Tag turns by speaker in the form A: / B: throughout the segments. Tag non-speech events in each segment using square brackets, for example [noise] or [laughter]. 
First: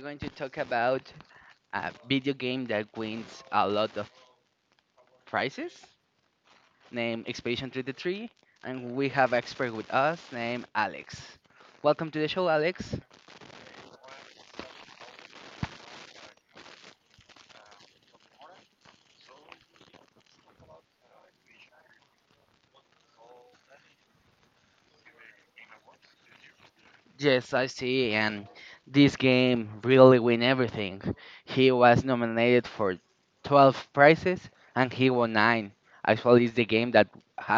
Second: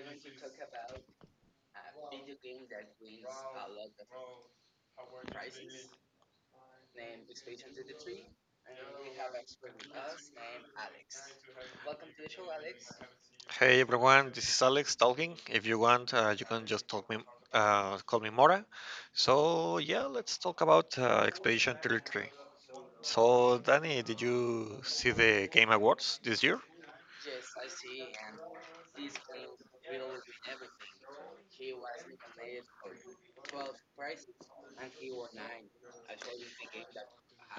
A: Works.
B: going to talk
A: About
B: about
A: a
B: a video
A: video game
B: game that
A: that we
B: wins a
A: love,
B: lot of prizes,
A: that name
B: named
A: is Space
B: Expedition
A: Under the Tree.
B: 33, and we have expert with us
A: Works.
B: named Alex. Welcome to the show, Alex.
A: Hey everyone, this is Alex talking. If you want, you can just talk me, call me Mora. So yeah, let's talk about Expedition 33. So Danny, did you see the Game Awards this year? Yes,
B: Yes,
A: I
B: I
A: see,
B: see,
A: and
B: and
A: this
B: this
A: can
B: game
A: riddle
B: really
A: with
B: win
A: everything.
B: everything. He
A: He was
B: was
A: nominated
B: nominated
A: for
B: for
A: 12
B: 12
A: prizes,
B: prizes,
A: and
B: and
A: he
B: he
A: won
B: won
A: nine.
B: 9. Actually,
A: Actually,
B: it's the
A: the game
B: game that
A: that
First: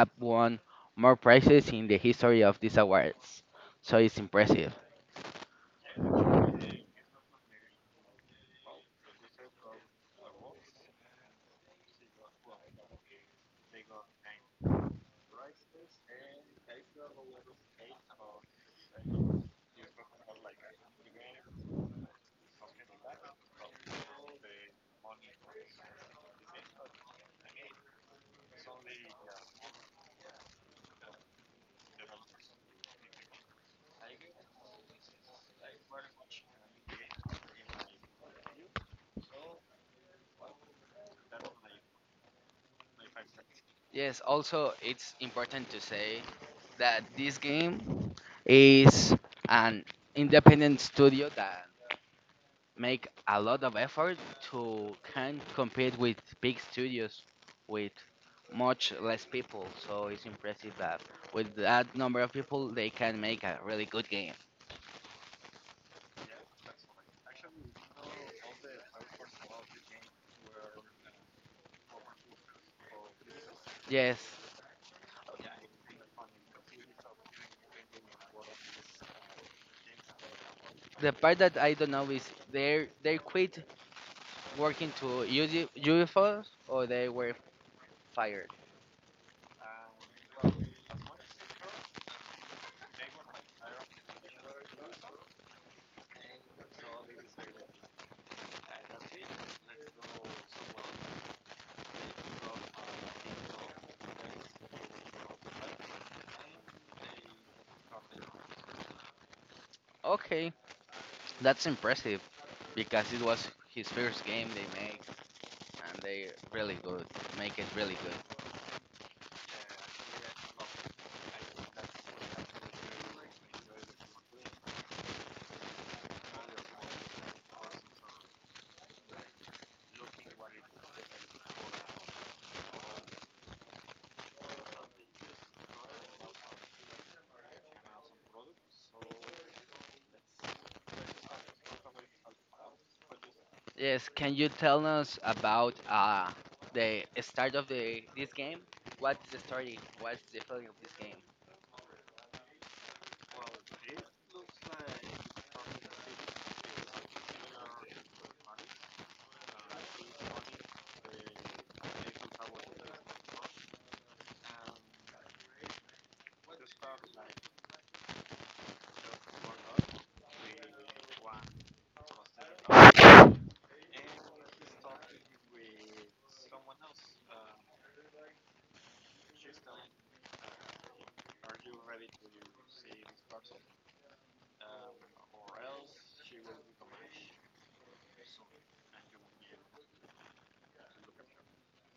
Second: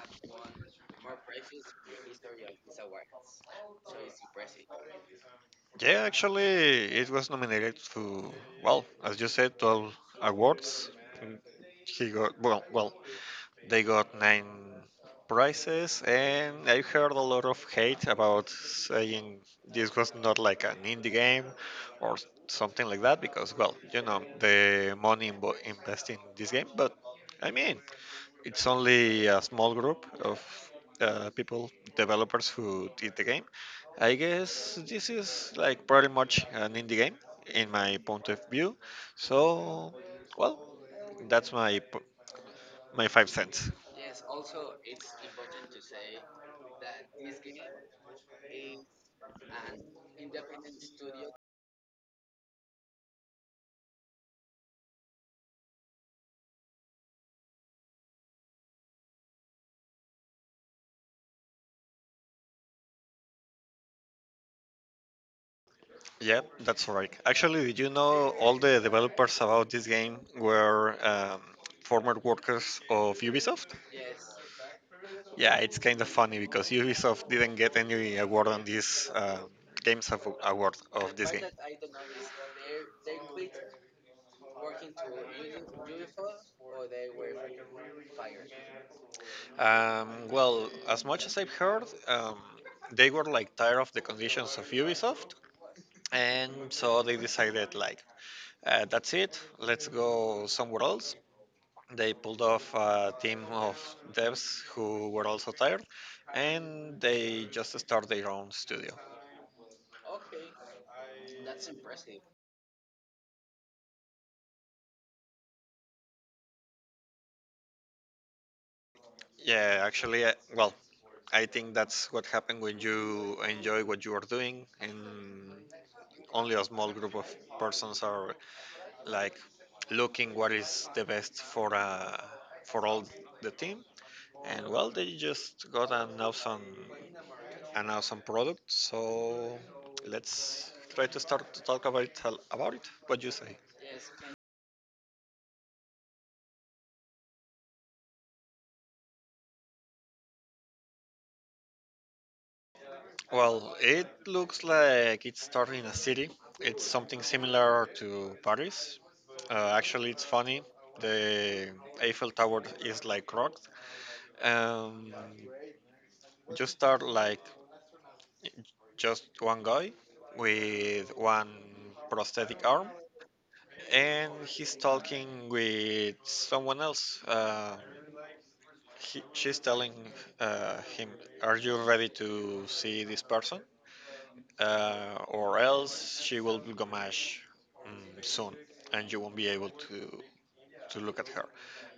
A: has won
B: won more
A: more prizes
B: prizes in
A: in
B: the
A: the
B: history
A: history of
B: of these
A: these awards.
B: awards,
A: So
B: so it's
A: it's impressive.
B: impressive.
A: Yeah, actually, it was nominated to, well, as you said, 12 awards. He got, well, they got nine prizes, and I heard a lot of hate about saying this was not like an indie game or something like that because, well, the money invested in this game, but I mean, it's only a small group of people, developers who did the game. I guess this is like pretty much an indie game in my point of view. So, well, that's my my 5 cents.
B: Yes, also it's important to say that this game is an independent studio that make a lot of effort to can compete with big studios with much less people. So it's impressive that with that number of people they can make a really good game.
A: Yeah, that's right. Actually, did you know all the developers about this game were former workers of Ubisoft?
B: Yes.
A: Yeah, it's kind of funny because Ubisoft didn't get any award on this Games of Award
B: The
A: of this
B: part
A: game.
B: that I don't know is they quit working to UFOs or they were fired.
A: Well, as much as I've heard, they were like tired of the conditions of Ubisoft, and so they decided like, that's it, let's go somewhere else. They pulled off a team of devs who were also tired, and they just start their own studio. Okay,
B: Okay, that's
A: that's
B: impressive,
A: impressive.
B: because it was his first game they make, and they really good, make it really good.
A: Yeah, actually, well, I think that's what happened when you enjoy what you are doing, and only a small group of persons are like looking what is the best for all the team. And well, they just got an awesome product. So let's try to start to talk about it. What do you say?
B: Yes, can you tell us about the start of the this game? What's the story? What's the feeling of this game?
A: Well, it looks like it started in a city. It's something similar to Paris. Actually, it's funny. The Eiffel Tower is like rocked. Um, you start like just one guy with one prosthetic arm, and he's talking with someone else. He, she's telling him, "Are you ready to see this person, or else she will go mash soon, and you won't be able to." To look at her.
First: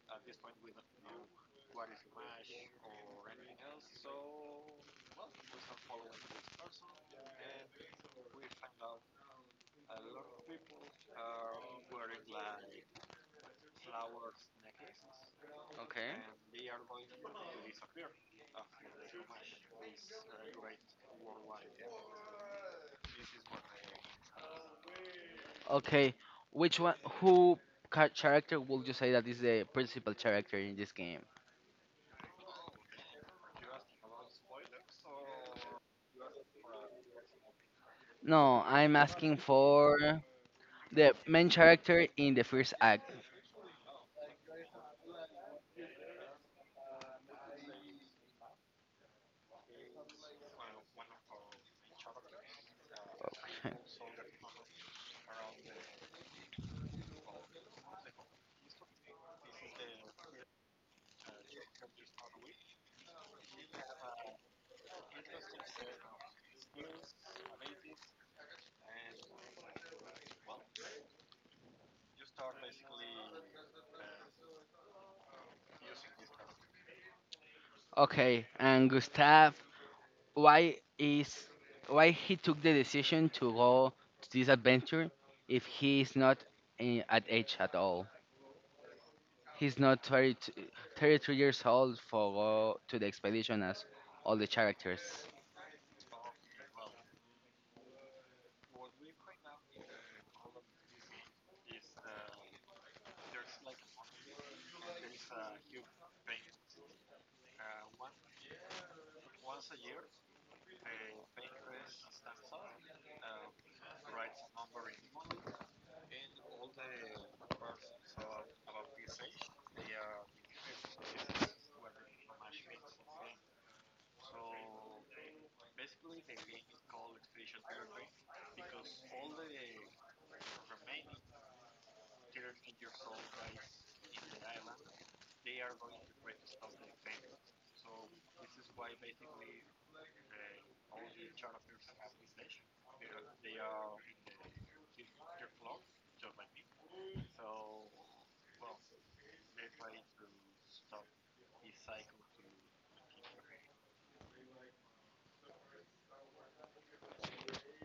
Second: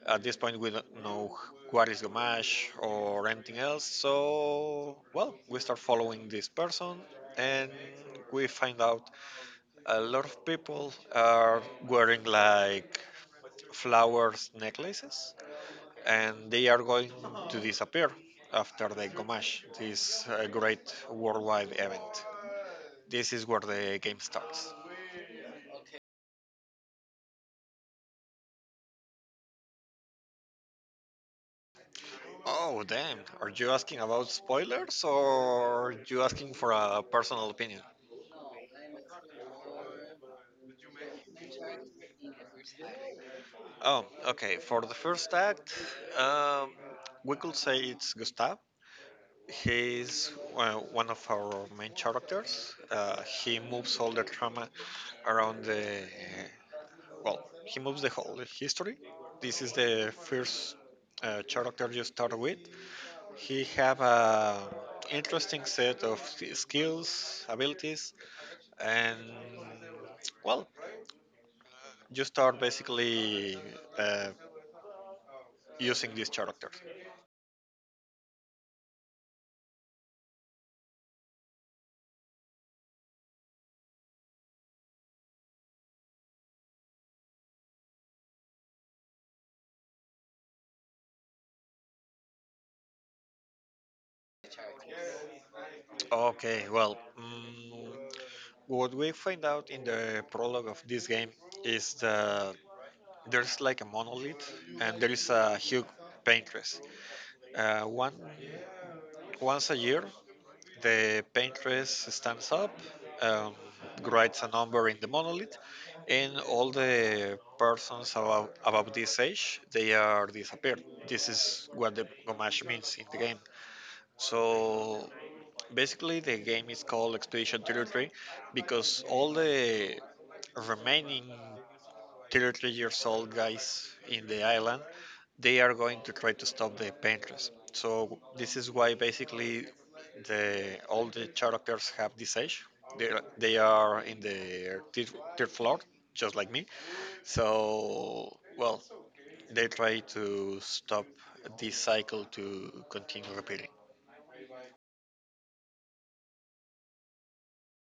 A: At this point, we don't know what is Gamash or anything else, so well, we start following this person and we find out a lot of people are wearing like flowers necklaces
B: Okay.
A: and they are going to disappear after the Gomash, this great worldwide event. This is where the game starts.
B: Okay, which one? Who character would you say that is the principal character in this game?
A: Oh, damn. Are you asking about spoilers or are you asking for a personal opinion?
B: No, I'm asking for the main character in the first act.
A: Oh, okay. For the first act, um, we could say it's Gustav. He is one of our main characters. He
B: [laughs] Okay,
A: moves all the drama around the well. He moves the whole history. This is the first character you start with. He have a interesting set of skills, abilities, and well, you start basically uh, using this character.
B: okay, and Gustav, why is why he took the decision to go to this adventure if he is not, in, at age at all, he's not 30, 33 years old for go to the expedition as all the characters.
A: Okay, well. What we find out in the prologue of this game is that there's like a monolith and there is a huge paintress. Uh, one, once a year, the paintress stands up, um, writes a number in the monolith, and all the persons about this age, they are disappeared. This is what the Gomash means in the game. So basically, the game is called Expedition Territory because all the remaining 33 years old guys in the island they are going to try to stop the painters. So this is why basically the all the characters have this age. They are in the third floor, just like me. So well, they try to stop this cycle to continue repeating.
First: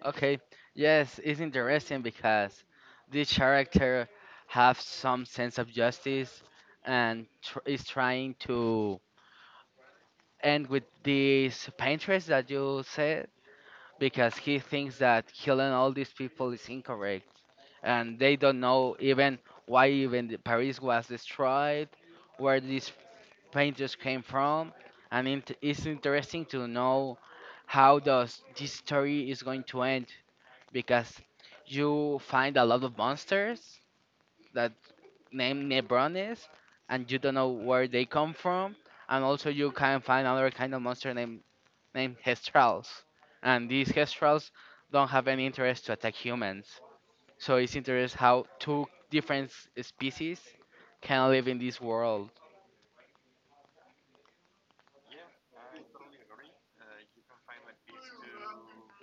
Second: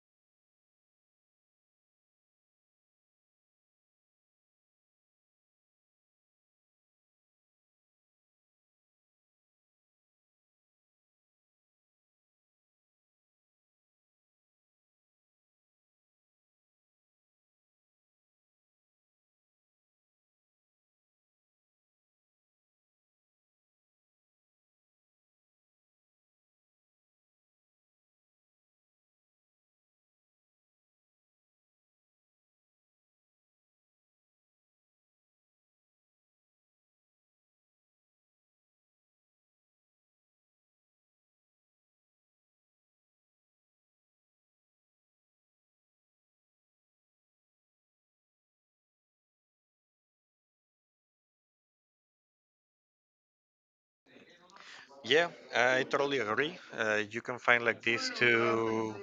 B: Okay, yes, it's interesting because this character have some sense of justice and is trying to end with this pain that you said, because he thinks that killing all these people is incorrect and they don't know even why even the Paris was destroyed, where these painters came from, and it's interesting to know how does this story is going to end, because you find a lot of monsters that name Nebrones and you don't know where they come from, and also you can find another kind of monster named Hestrals, and these Hestrals don't have any interest to attack humans, so it's interesting how two different species can live in this world.
A: Yeah, I totally agree. You can find like these two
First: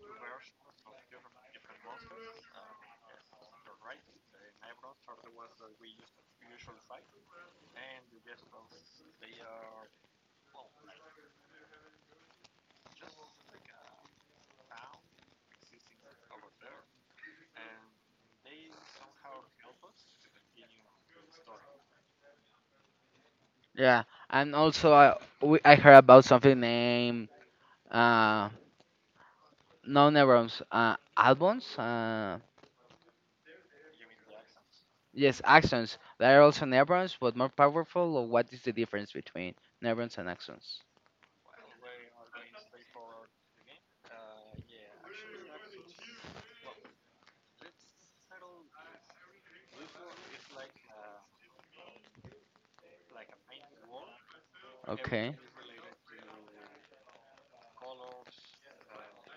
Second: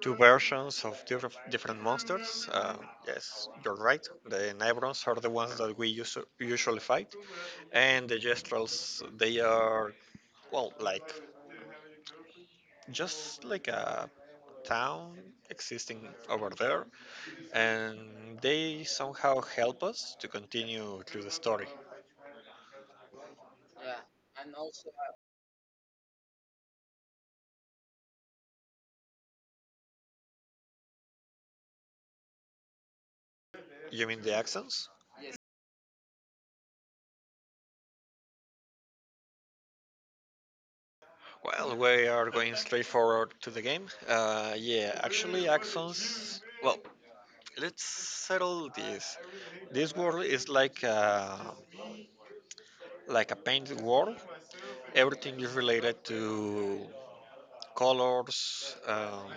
A: two versions of different monsters. Yes, you're right. The Nevrons are the ones that we usually fight, and the Jestrels they are well like just like a town existing over there, and they somehow help us to continue through the story.
B: Yeah, and also I heard about something named, uh no, neurons, albums,
A: You mean the accents?
B: yes, axons. They are also neurons but more powerful. Or what is the difference between neurons and axons?
A: Well, we are going straight forward to the game. Yeah, actually, Axons. Well, let's settle this. This world is like a painted world.
B: Okay.
A: Everything is related to colors,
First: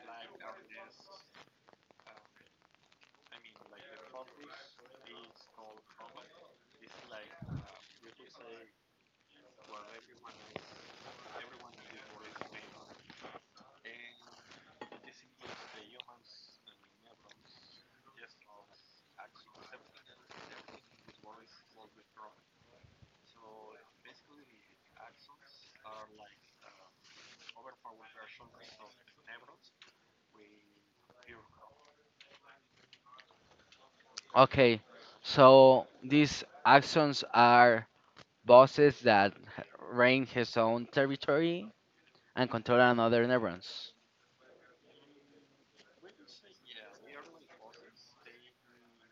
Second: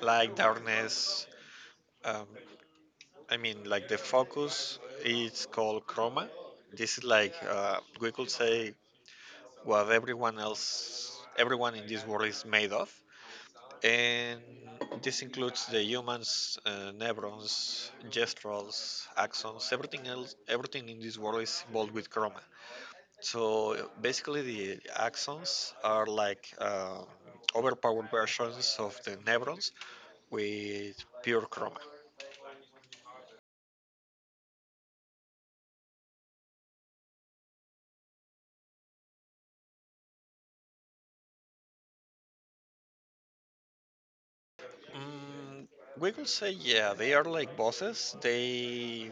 A: light, darkness. Um, I mean, like the focus is called chroma. This is like we could say what everyone else, everyone in this world is made of. And this includes the humans, neurons, gestural axons, everything else, everything in this world is involved with chroma. So basically, the axons are like overpowered versions of the neurons with pure chroma.
B: Okay, so these axons are bosses that h- reign his own territory and control another neurons.
A: Mm, we could say, yeah, they are like bosses. They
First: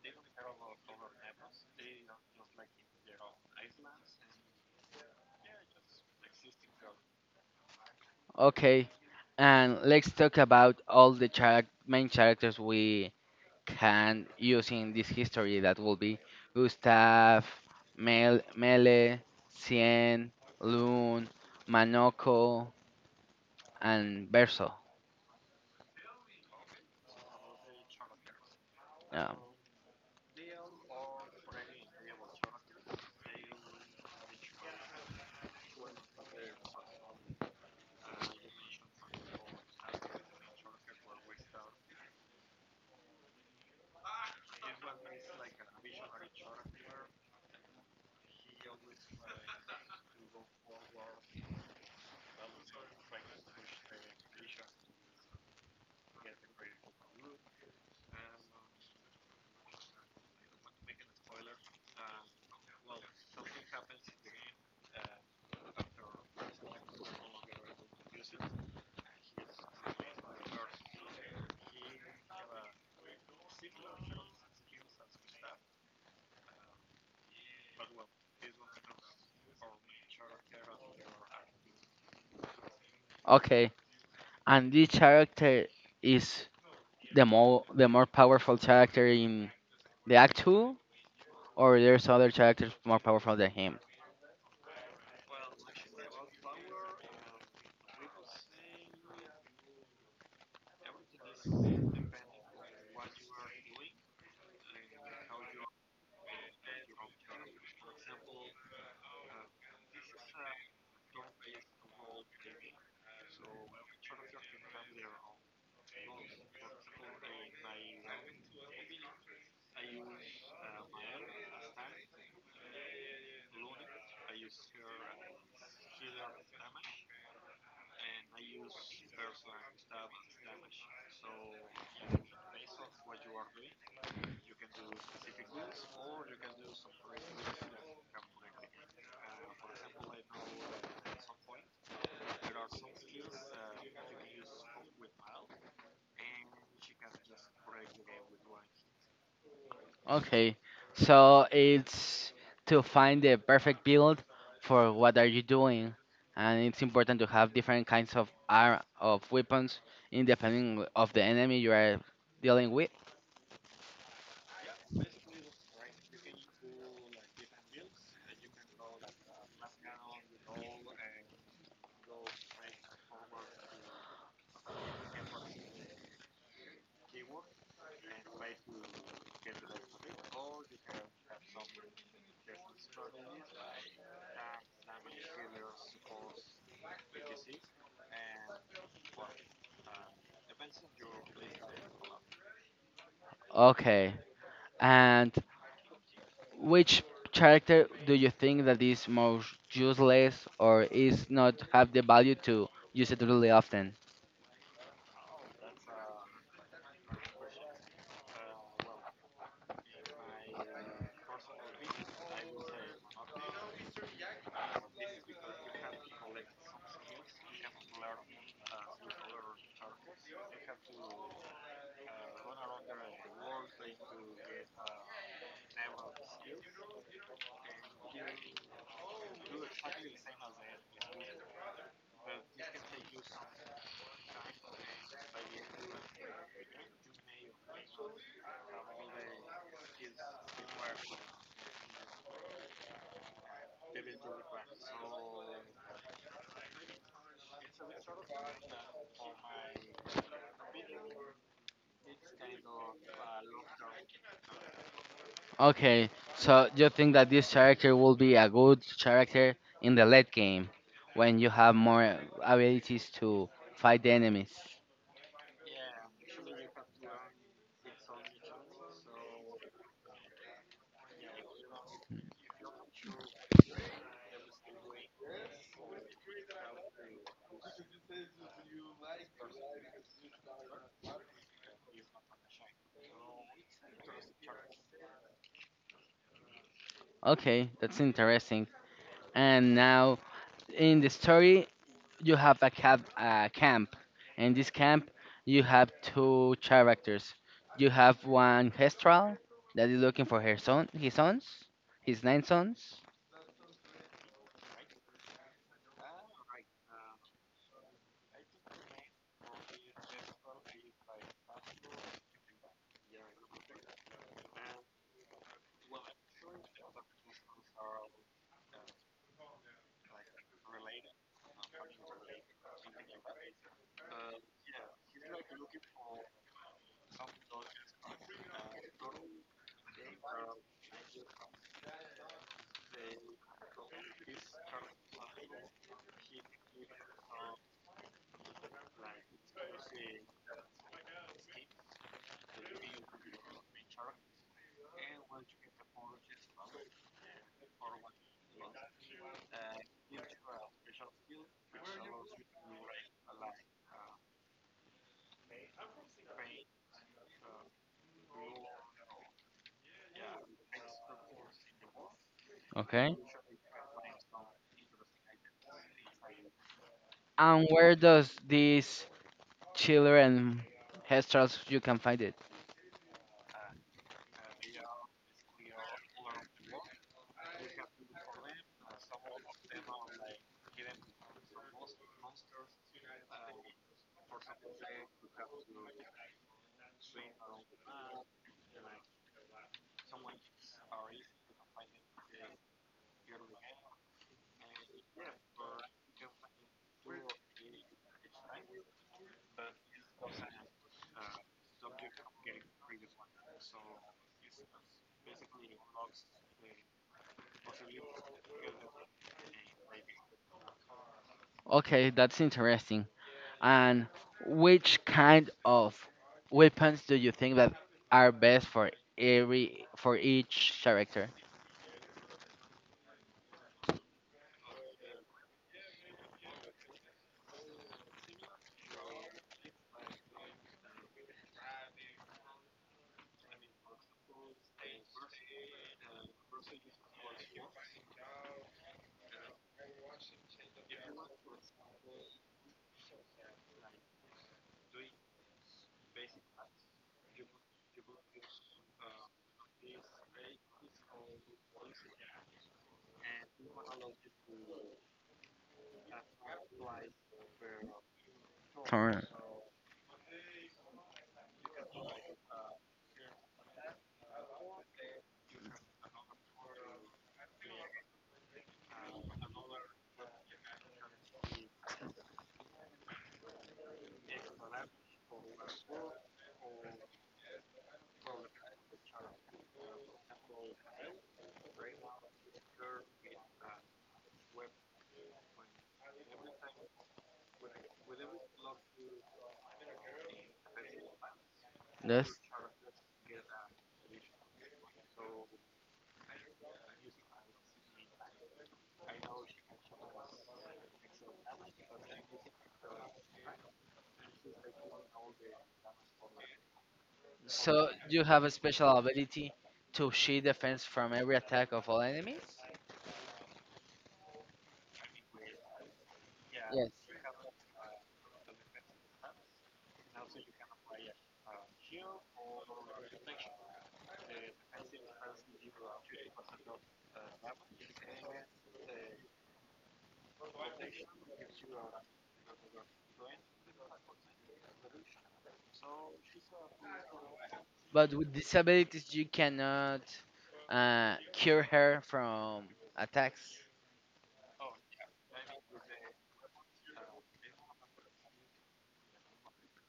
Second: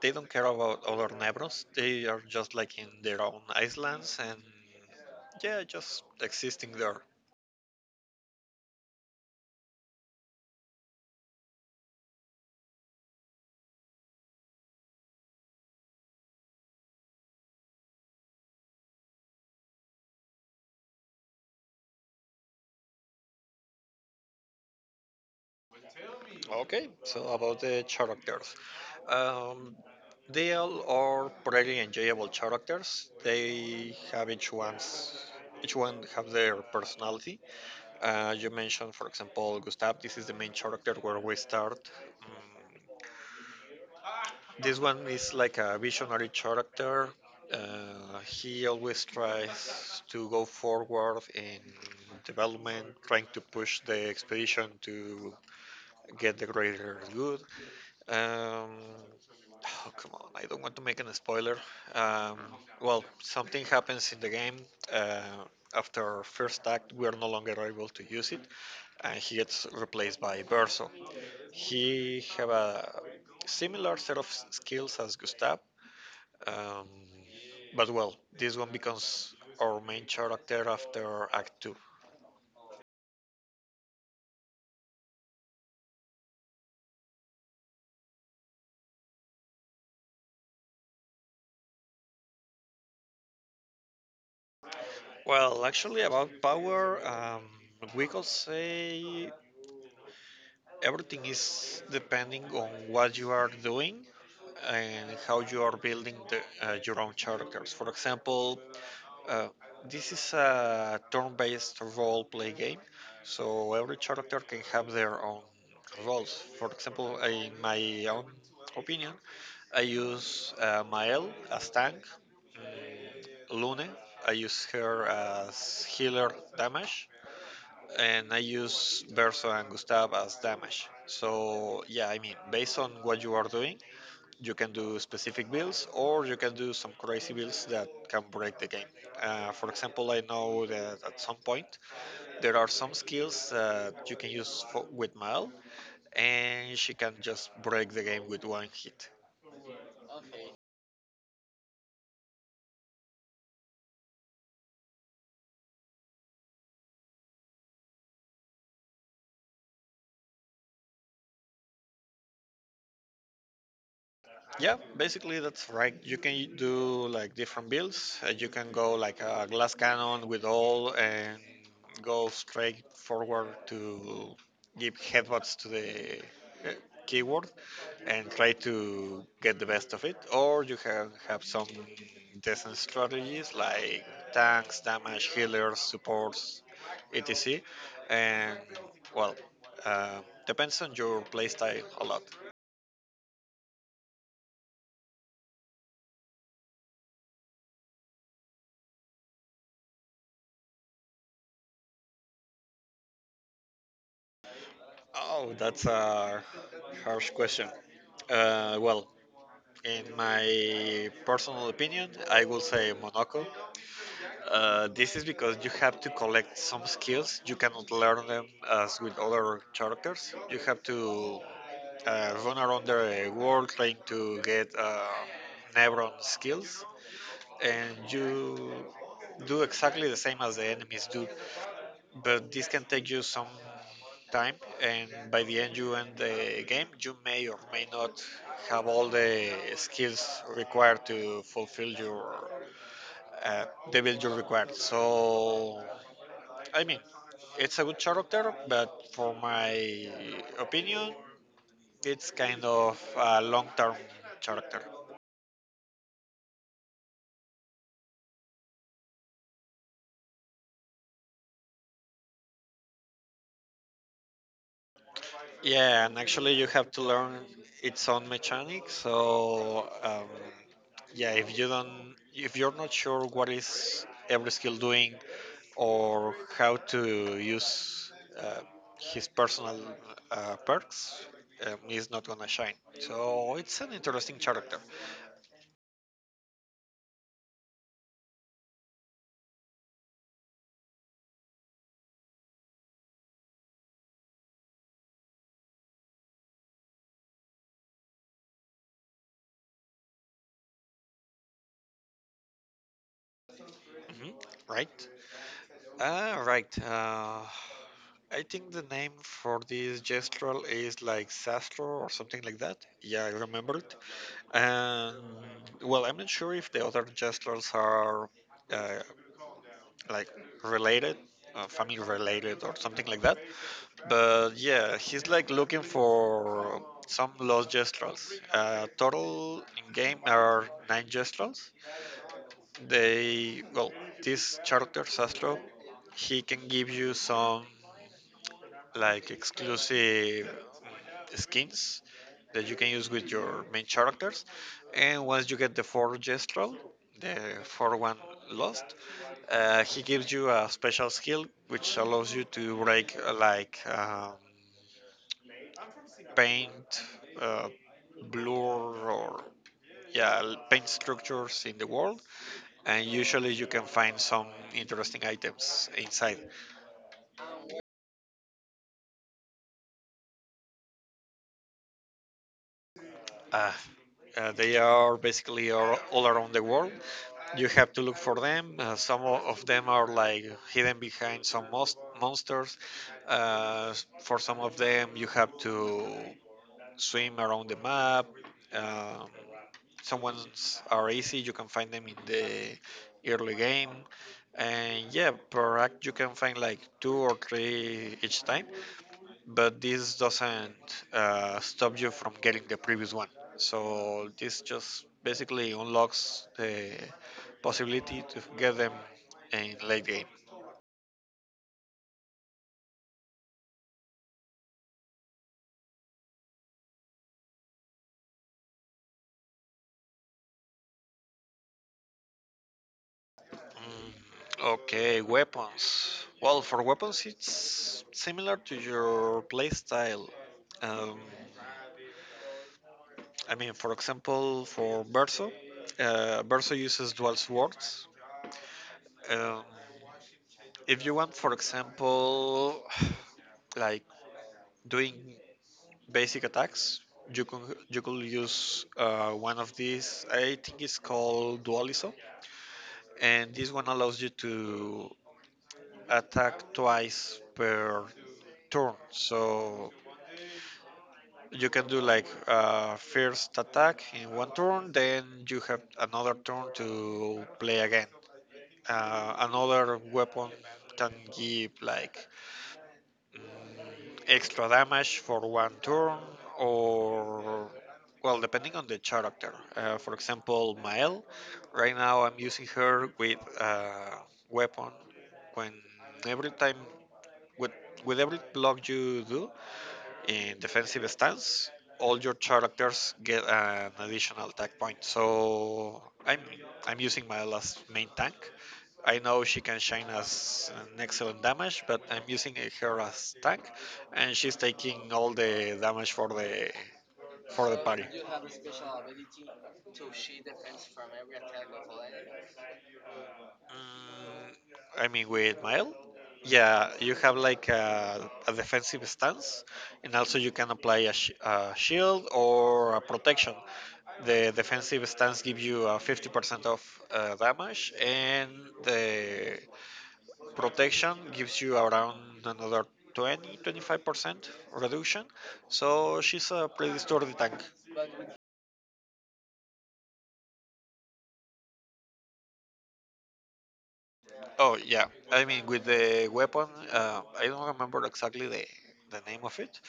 A: they don't care about other neurons. They are just like in their own islands and yeah, just existing there.
B: Okay, and let's talk about all the charac main characters we can use in this history. That will be Gustav, Mele, Cien, Loon, Manoko, and Verso.
A: Okay, so about the characters.
B: Um,
A: Um, they all are pretty enjoyable characters. They have each one have their personality. You mentioned, for example, Gustav. This is the main character where we start. Mm, This one is like a visionary character. He always tries to go forward in development, trying to push the expedition to get the greater good. Um, oh, come on, I don't want to make a spoiler. Um, well, something happens in the game. Uh, after first act, we are no longer able to use it, and he gets replaced by Verso. He have a similar set of skills as Gustav, um, but well, this one becomes our main character after Act Two.
B: okay, and this character is the more powerful character in the Act Two, or there's other characters more powerful than him.
A: Well, actually, about power, we could say everything is depending on what you are doing and how you are building your own characters. For example, uh, this is a turn-based role-play game, so every character can have their own roles. For example, in my own opinion, I use Mael as tank, Lune. I use her as healer damage, and I use Verso and Gustav as damage. So yeah, I mean, based on what you are doing, you can do specific builds or you can do some crazy builds that can break the game. For example, I know that at some point there are some skills that you can use for, with Mal, and she can just break the game with one hit.
B: Okay, so it's to find the perfect build for what are you doing, and it's important to have different kinds of ar of weapons in depending of the enemy you are dealing with.
A: Yeah, basically that's right. You can do like different builds. You can go like a glass cannon with all and go straight forward to give headbutts to the uh, keyword and try to get the best of it. Or you can have some decent strategies like tanks, damage, healers, supports, etc. And well, uh, depends on your playstyle a lot.
B: Okay, and which character do you think that is most useless or is not have the value to use it really often?
A: Oh, that's a harsh question. Well, in my personal opinion, I will say Monaco. This is because you have to collect some skills. You cannot learn them as with other characters. You have to run around the world trying to get Nebron skills, and you do exactly the same as the enemies do, but this can take you some time, and by the end you end the game, you may or may not have all the skills required to fulfill your uh, the build you require. So, I mean, it's a good character, but for my opinion, it's kind of a long-term character.
B: Okay, so you think that this character will be a good character in the late game when you have more abilities to fight the enemies.
A: Yeah, and actually you have to learn its own mechanics. So yeah, if you don't, if you're not sure what is every skill doing or how to use uh, his personal perks, he's not gonna shine. So it's an interesting character,
B: Okay, that's interesting. And now in the story, you have a camp. In this camp, you have two characters. You have one Hestral that is looking for her son, his sons, his nine sons.
A: hmm right? Ah, right. I think the name for this gestural is like Sastro or something like that. Yeah, I remember. And well, I'm not sure if the other gestures are uh, like related, family related, or something like that. But yeah, he's like looking for some lost gestrels. Total in game are nine gestrels. They well, this character Sastro, he can give you some like exclusive skins that you can use with your main characters. And once you get the four gestural, the four one lost, he gives you a special skill which allows you to break like paint, uh, blur, or yeah, paint structures in the world. And
B: Okay.
A: usually you can find some interesting items inside.
B: And where does this chiller and headstrokes you can find it.
A: Uh, they are basically all around the world. You have to look for them. Some of them are like hidden behind some most monsters. Uh, for some of them, you have to swim around the map. Um, some ones are easy. You can find them in the early game. And yeah, per act you can find like two or three each time but this doesn't stop you from getting the previous one. So this just basically unlocks the possibility to get them in late game.
B: Okay, that's interesting. And which kind of weapons do you think that are best for every for each character?
A: Mm, okay, weapons. Well, for weapons, it's similar to your playstyle. Um, I mean, for example, for Berso, Berso uses dual swords. Um, if you want, for example, [sighs] like doing basic attacks. You could use one of these. I think it's called Dualiso, and this one allows you to attack twice per turn.
B: Turn.
A: So you can do like first attack in one turn, then you have another turn to play again. Another weapon can give like extra damage for one turn, or well, depending on the character. For example, Mael. Right now, I'm using her with weapon. When every time with with every block you do, in defensive stance, all
B: Yes.
A: your characters get an additional attack point. So I'm using my last main tank. I know she can shine as an excellent damage, but I'm using her as tank, and she's taking all the damage for the
B: So
A: party.
B: you have a special ability to shield defense from every attack of all enemies.
A: Mm, I mean, with Mile, yeah,
B: Yes.
A: you have like a defensive stance, and also you can apply a, a shield or a protection. The defensive stance gives you a 50% of damage, and the protection gives you around another 20 25% reduction. So she's a pretty sturdy tank.
B: But with disabilities, you cannot cure her from attacks.
A: Oh yeah, I mean with the weapon, I don't remember exactly the name of it,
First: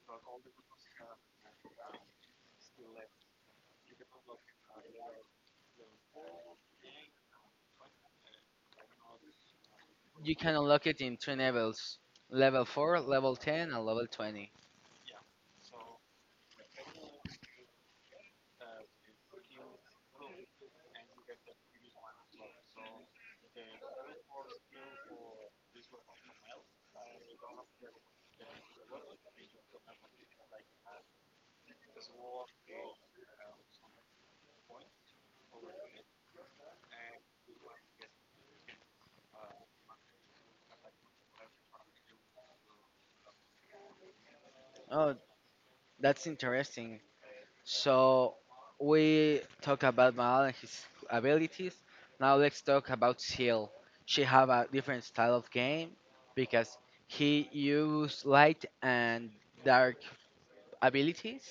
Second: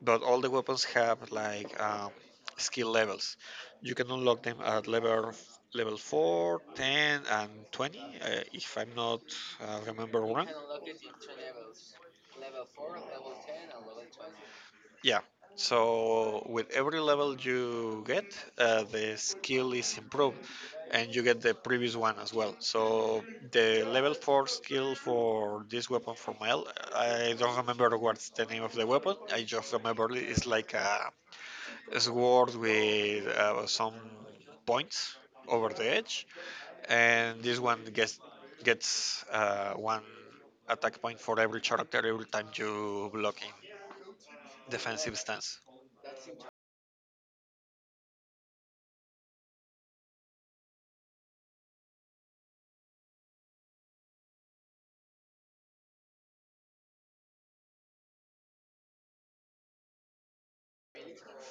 A: but all the weapons have like skill levels. You can unlock them at level 4, 10, and 20, if I'm not remember
B: You
A: wrong.
B: can unlock it in three levels: level four, level 10, and level 20.
A: Yeah. So with every level you get, the skill is improved, and you get the previous one as well. So the level 4 skill for this weapon from L, I don't remember what's the name of the weapon. I just remember it's like a sword with some points over the edge, and this one gets one attack point for every character every time you block in
B: Oh,
A: defensive stance.
B: that's interesting. So we talk about Mal and his abilities. Now let's talk about Seal. She have a different style of game because he used light and dark abilities,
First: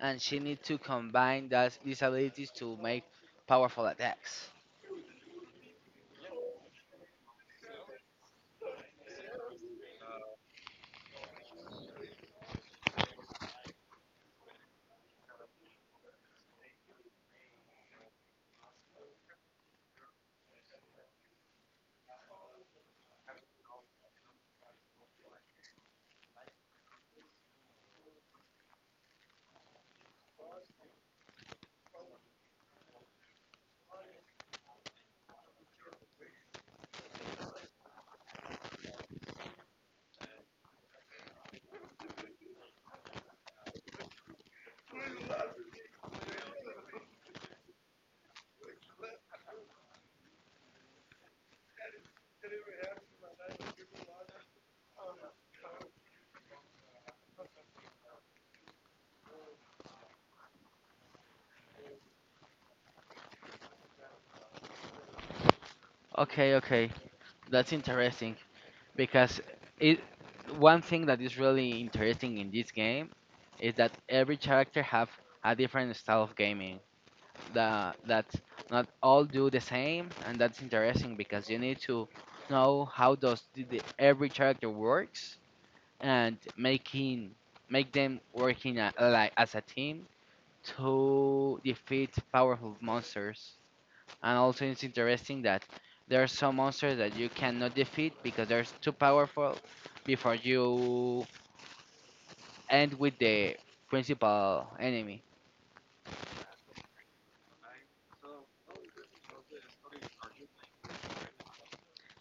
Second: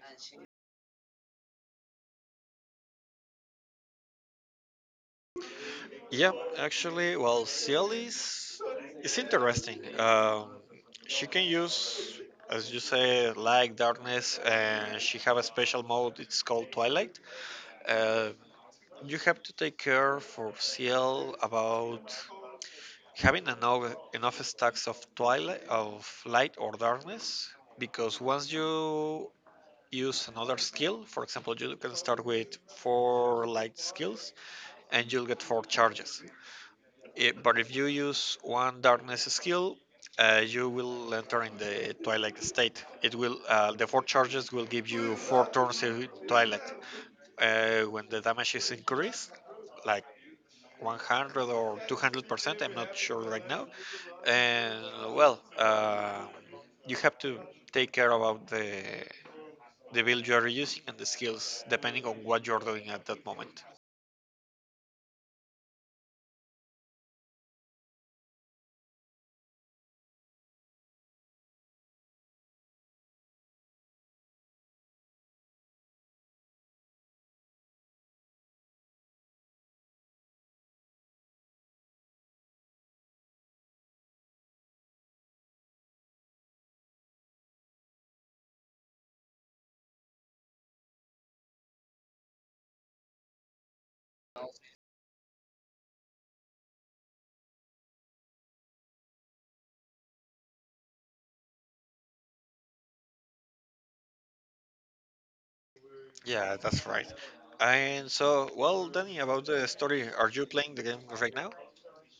B: and she need to combine these abilities to make powerful attacks.
A: Yeah, actually, well, is interesting. She can use, as you say, light, darkness, and she have a special mode. It's called Twilight. Uh, you have to take care for Ciel about having enough stacks of Twilight, of light or darkness, because once you use another skill, for example, you can start with four light skills, and you'll get four charges. Eh, but if you use one darkness skill, you will enter in the twilight state. It will the four charges will give you four turns in twilight. When the damage is increased, like 100 or 200%, I'm not sure right now. And well, you have to take care about the build you are using and the skills depending on what you're doing at that moment.
B: Okay, okay, that's interesting, because it one thing that is really interesting in this game is that every character have a different style of gaming, that not all do the same, and that's interesting because you need to know how does every character works, and making make them working, like as a team to defeat powerful monsters. And also, it's interesting that there are some monsters that you cannot defeat because they're too powerful before you end with the principal enemy.
A: Yeah, that's right. And so, well, Danny, about the story, are you playing the game right now?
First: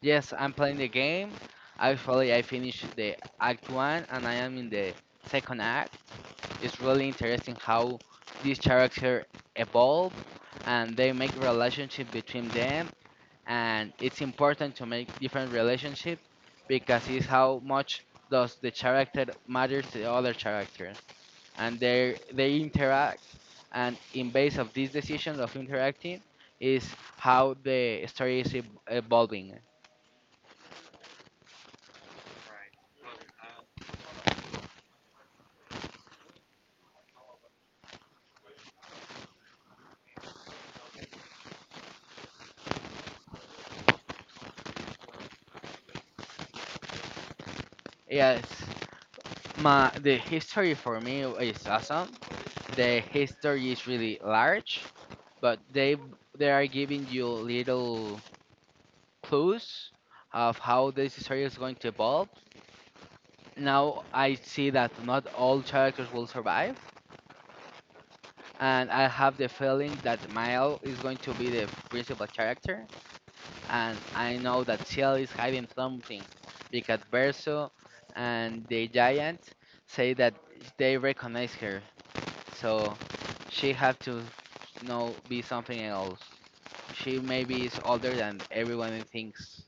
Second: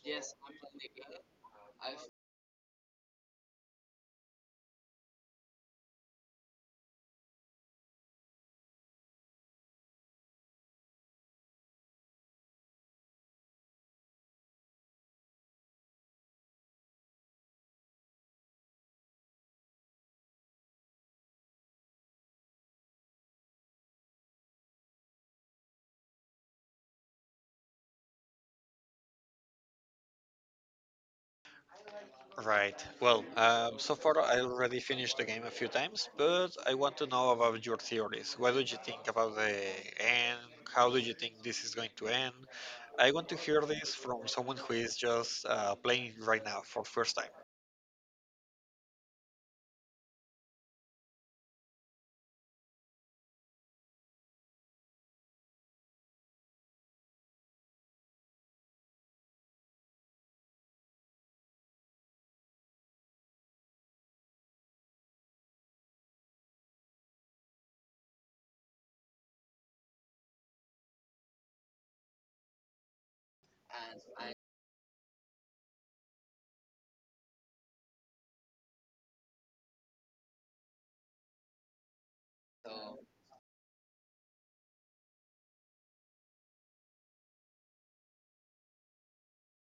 B: Yes, I'm playing the game. Actually, I finished the act one and I am in the second act. It's really interesting how this character evolve and they make relationship between them, and it's important to make different relationships because it's how much does the character matters to the other character, and they interact, and in base of these decisions of interacting is how the story is evolving.
A: Right. Well, so far I already finished the game a few times, but I want to know about your theories. What do you think about the end? How do you think this is going to end? I want to hear this from someone who is just playing right now for first time.
B: Yes, my the history for me is awesome. The history is really large, but they are giving you little clues of how this story is going to evolve. Now I see that not all characters will survive, and I have the feeling that Mael is going to be the principal character, and I know that Ciel is hiding something because Verso and the giant say that they recognize her, so she have to know be something else. She maybe is older than everyone thinks.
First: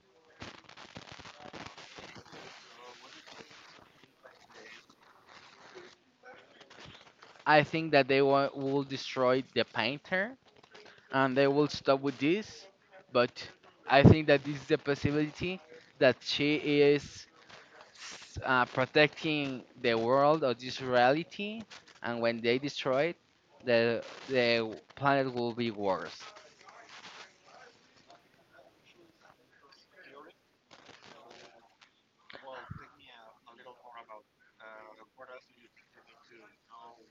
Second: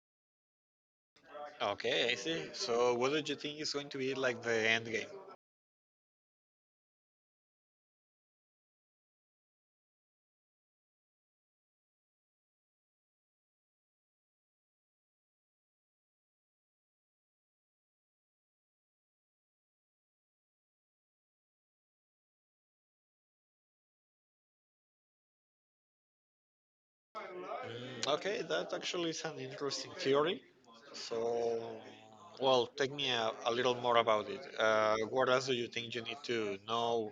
A: Okay, I see. So, what do you think is going to be like the end game?
B: I think that they will destroy the painter and they will stop with this. But I think that this is the possibility that she is protecting the world or this reality, and when they destroy it, the planet will be worse.
A: Mm, okay, that actually is an interesting theory. So, well, take me a little more about it. What else do you think you need to know,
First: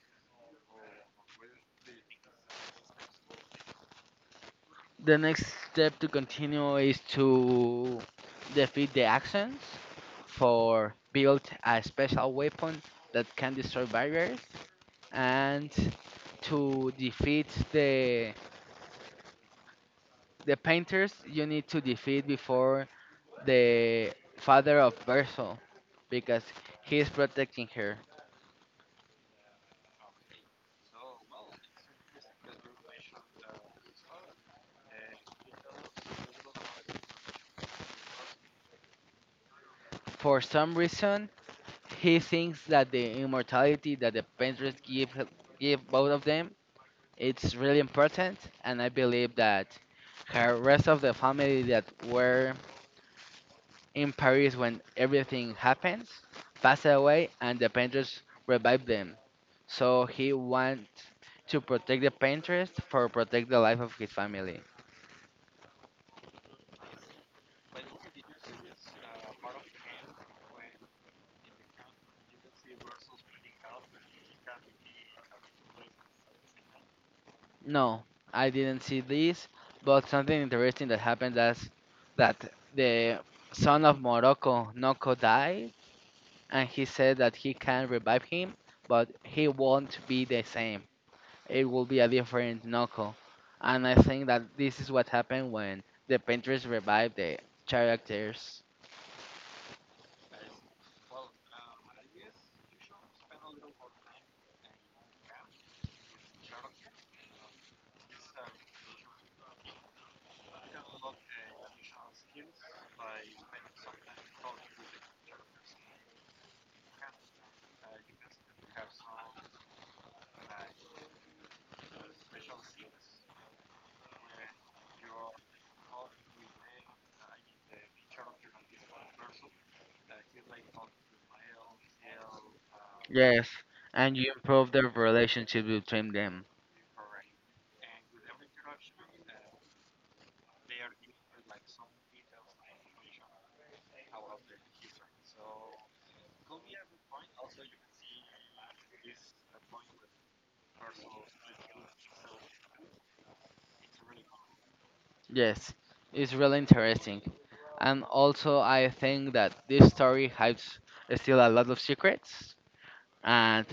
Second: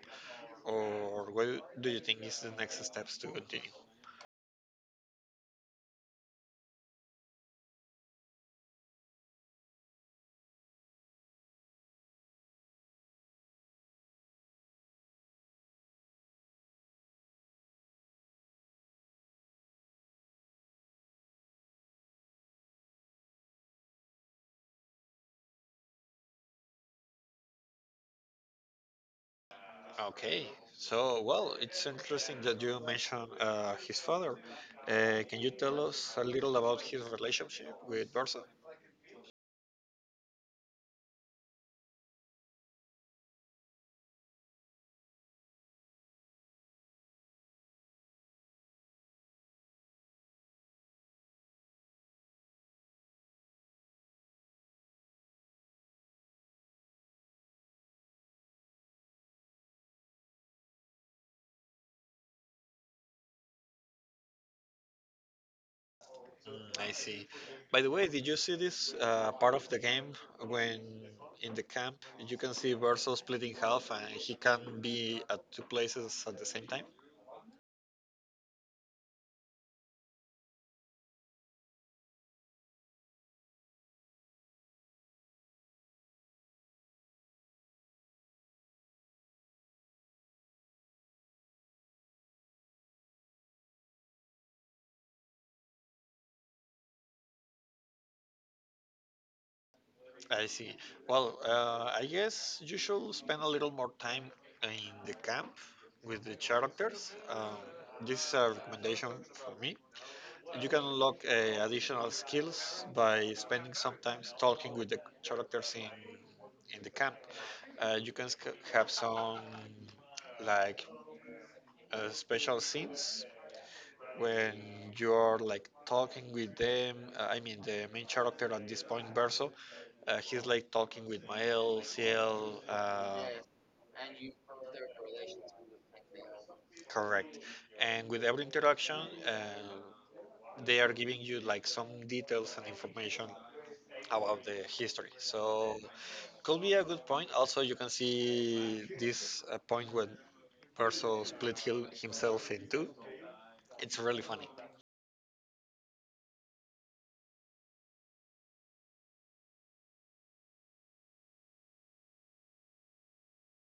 A: or what do you think is the next steps to continue?
B: The next step to continue is to defeat the actions for build a special weapon that can destroy barriers, and to defeat the painters you need to defeat before the father of Bersol because he is protecting her.
A: Okay, so well, it's interesting that you mentioned his father. Can you tell us a little about his relationship with Bertha?
B: For some reason, he thinks that the immortality that the painters give both of them it's really important, and I believe that her rest of the family that were in Paris when everything happens, passed away and the painters revived them. So he wants to protect the painters for protect the life of his family.
A: I see. By the way, did you see this part of the game when in the camp you can see Verso split in half and he can be at two places at the same time?
B: No, I didn't see this, but something interesting that happened is that the son of Morocco, Noko, died and he said that he can revive him, but he won't be the same. It will be a different knuckle. And I think that this is what happened when the painters revived the characters.
A: I see. Well, I guess you should spend a little more time in the camp with the characters. This is a recommendation for me. You can unlock additional skills by spending some time talking with the characters in the camp. You can have some like special scenes when you're like talking with them. I mean, the main character at this point, Verso, he's like talking with Mael, Ciel.
B: Yes, and you improve the relationship between them.
A: Correct. And with every interaction, uh, they are giving you like some details and information about the history. So could be a good point. Also, you can see this point when Perso himself in two. It's really funny.
B: Yes, it's really interesting. And also, I think that this story hides still a lot of secrets. And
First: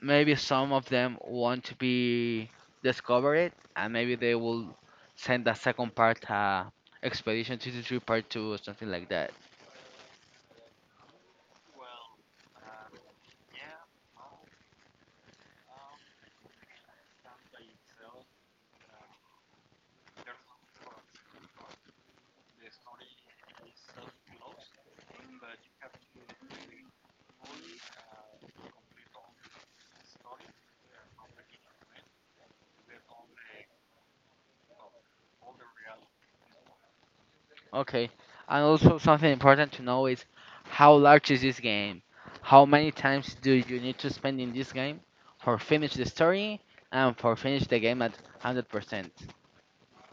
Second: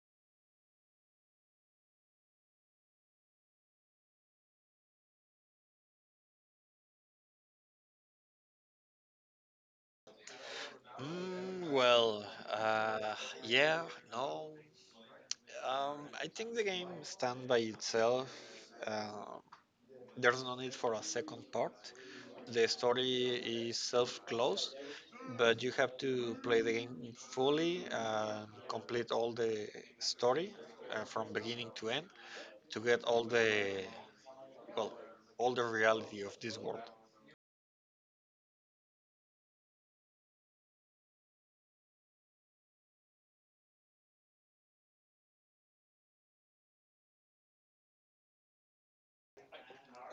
B: maybe some of them want to be discover it and maybe they will send a second part, expedition 223 part 2 or something like that.
A: Mm, well, uh, yeah, no. I think the game stands by itself. Uh, there's no need for a second part. The story is self-closed, but you have to play the game fully and complete all the story from beginning to end to get all the well, all the reality of this world.
B: Okay, and also something important to know is how large is this game, how many times do you need to spend in this game for finish the story and for finish the game at 100%.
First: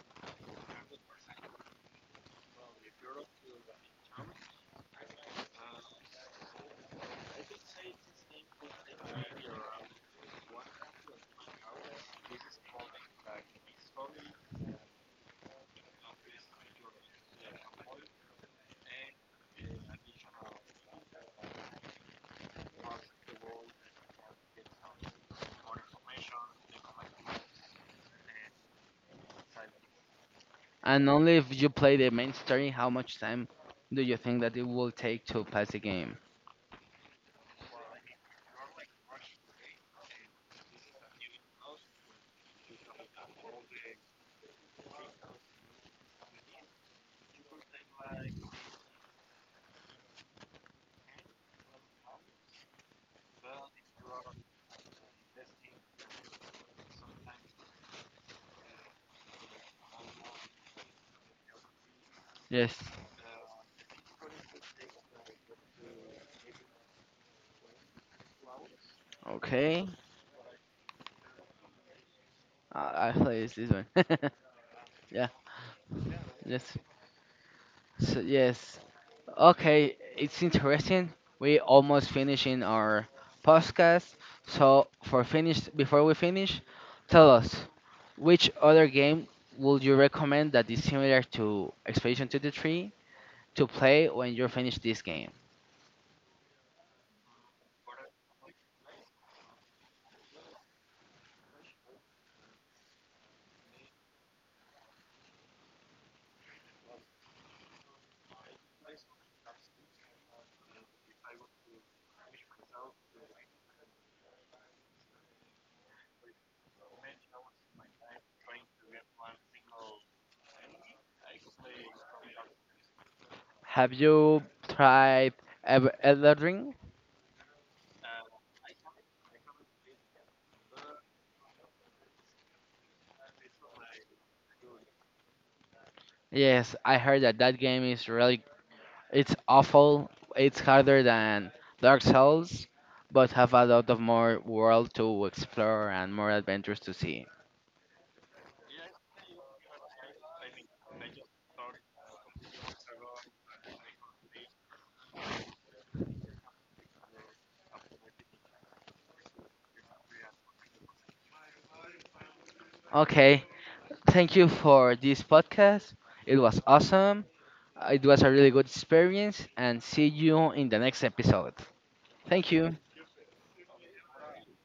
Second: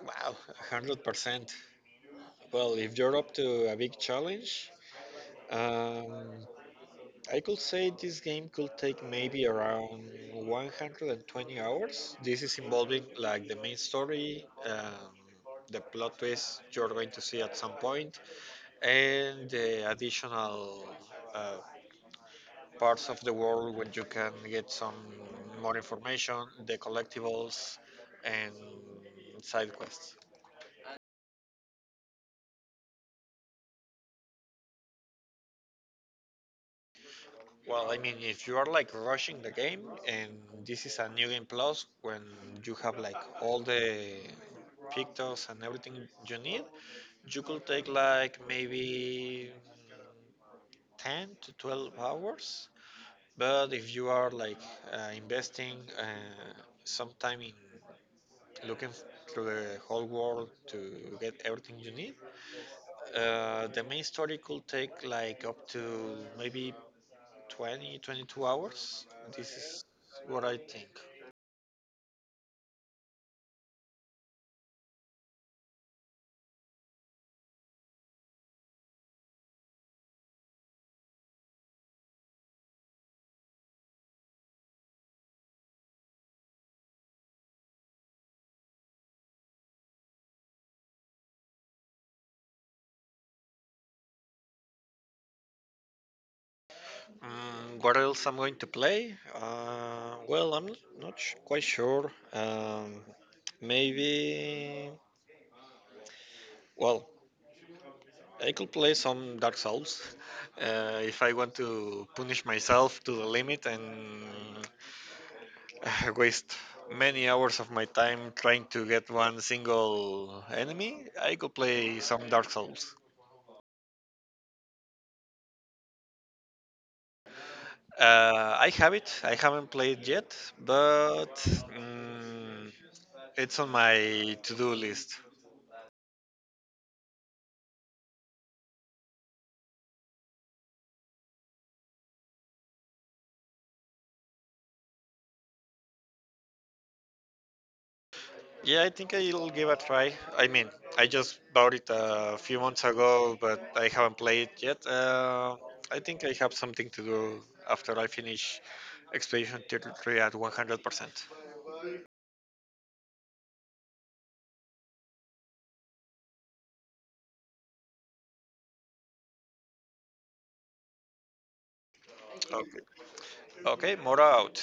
A: Wow, 100%. Well, if you're up to a big challenge, um, I could say this game could take maybe around 120 hours. This is involving like the main story, the plot twist you're going to see at some point, and the additional uh, parts of the world where you can get some more information, the collectibles, and side quests.
B: And only if you play the main story, how much time do you think that it will take to pass the game?
A: Well, I mean, if you are like rushing the game and this is a new game plus when you have like all the pictures and everything you need, you could take like maybe 10 to 12 hours. But if you are like investing some time in looking through the whole world to get everything you need,
B: Yes.
A: the main story could take like up to maybe 20, 22 hours. This is
B: Okay.
A: what I think.
B: I play this one. [laughs] Yeah. Yes. So yes. Okay. It's interesting. We almost finishing our podcast. So for finish, before we finish, tell us which other game would you recommend that is similar to Expedition to the Tree to play when you finish this game?
A: Mm, what else I'm going to play? Well, I'm not sh- quite sure. Maybe. Well, I could play some Dark Souls [laughs] if I want to punish myself to the limit and [laughs] waste many hours of my time trying to get one single enemy. I could play some Dark Souls.
B: Have you tried Elden Ring?
A: I have it. I haven't played yet, but mm, it's on my to-do list.
B: Yes, I heard that that game is really. It's awful. It's harder than Dark Souls, but have a lot of more world to explore and more adventures to see.
A: Yeah, I think I'll give a try. I mean, I just bought it a few months ago, but I haven't played it yet. I think I have something to do after I finish Expedition 33 at 100%.
B: Okay, thank you for this podcast. It was awesome. It was a really good experience, and see you in the next episode. Thank you.
A: Okay, okay, Mora out.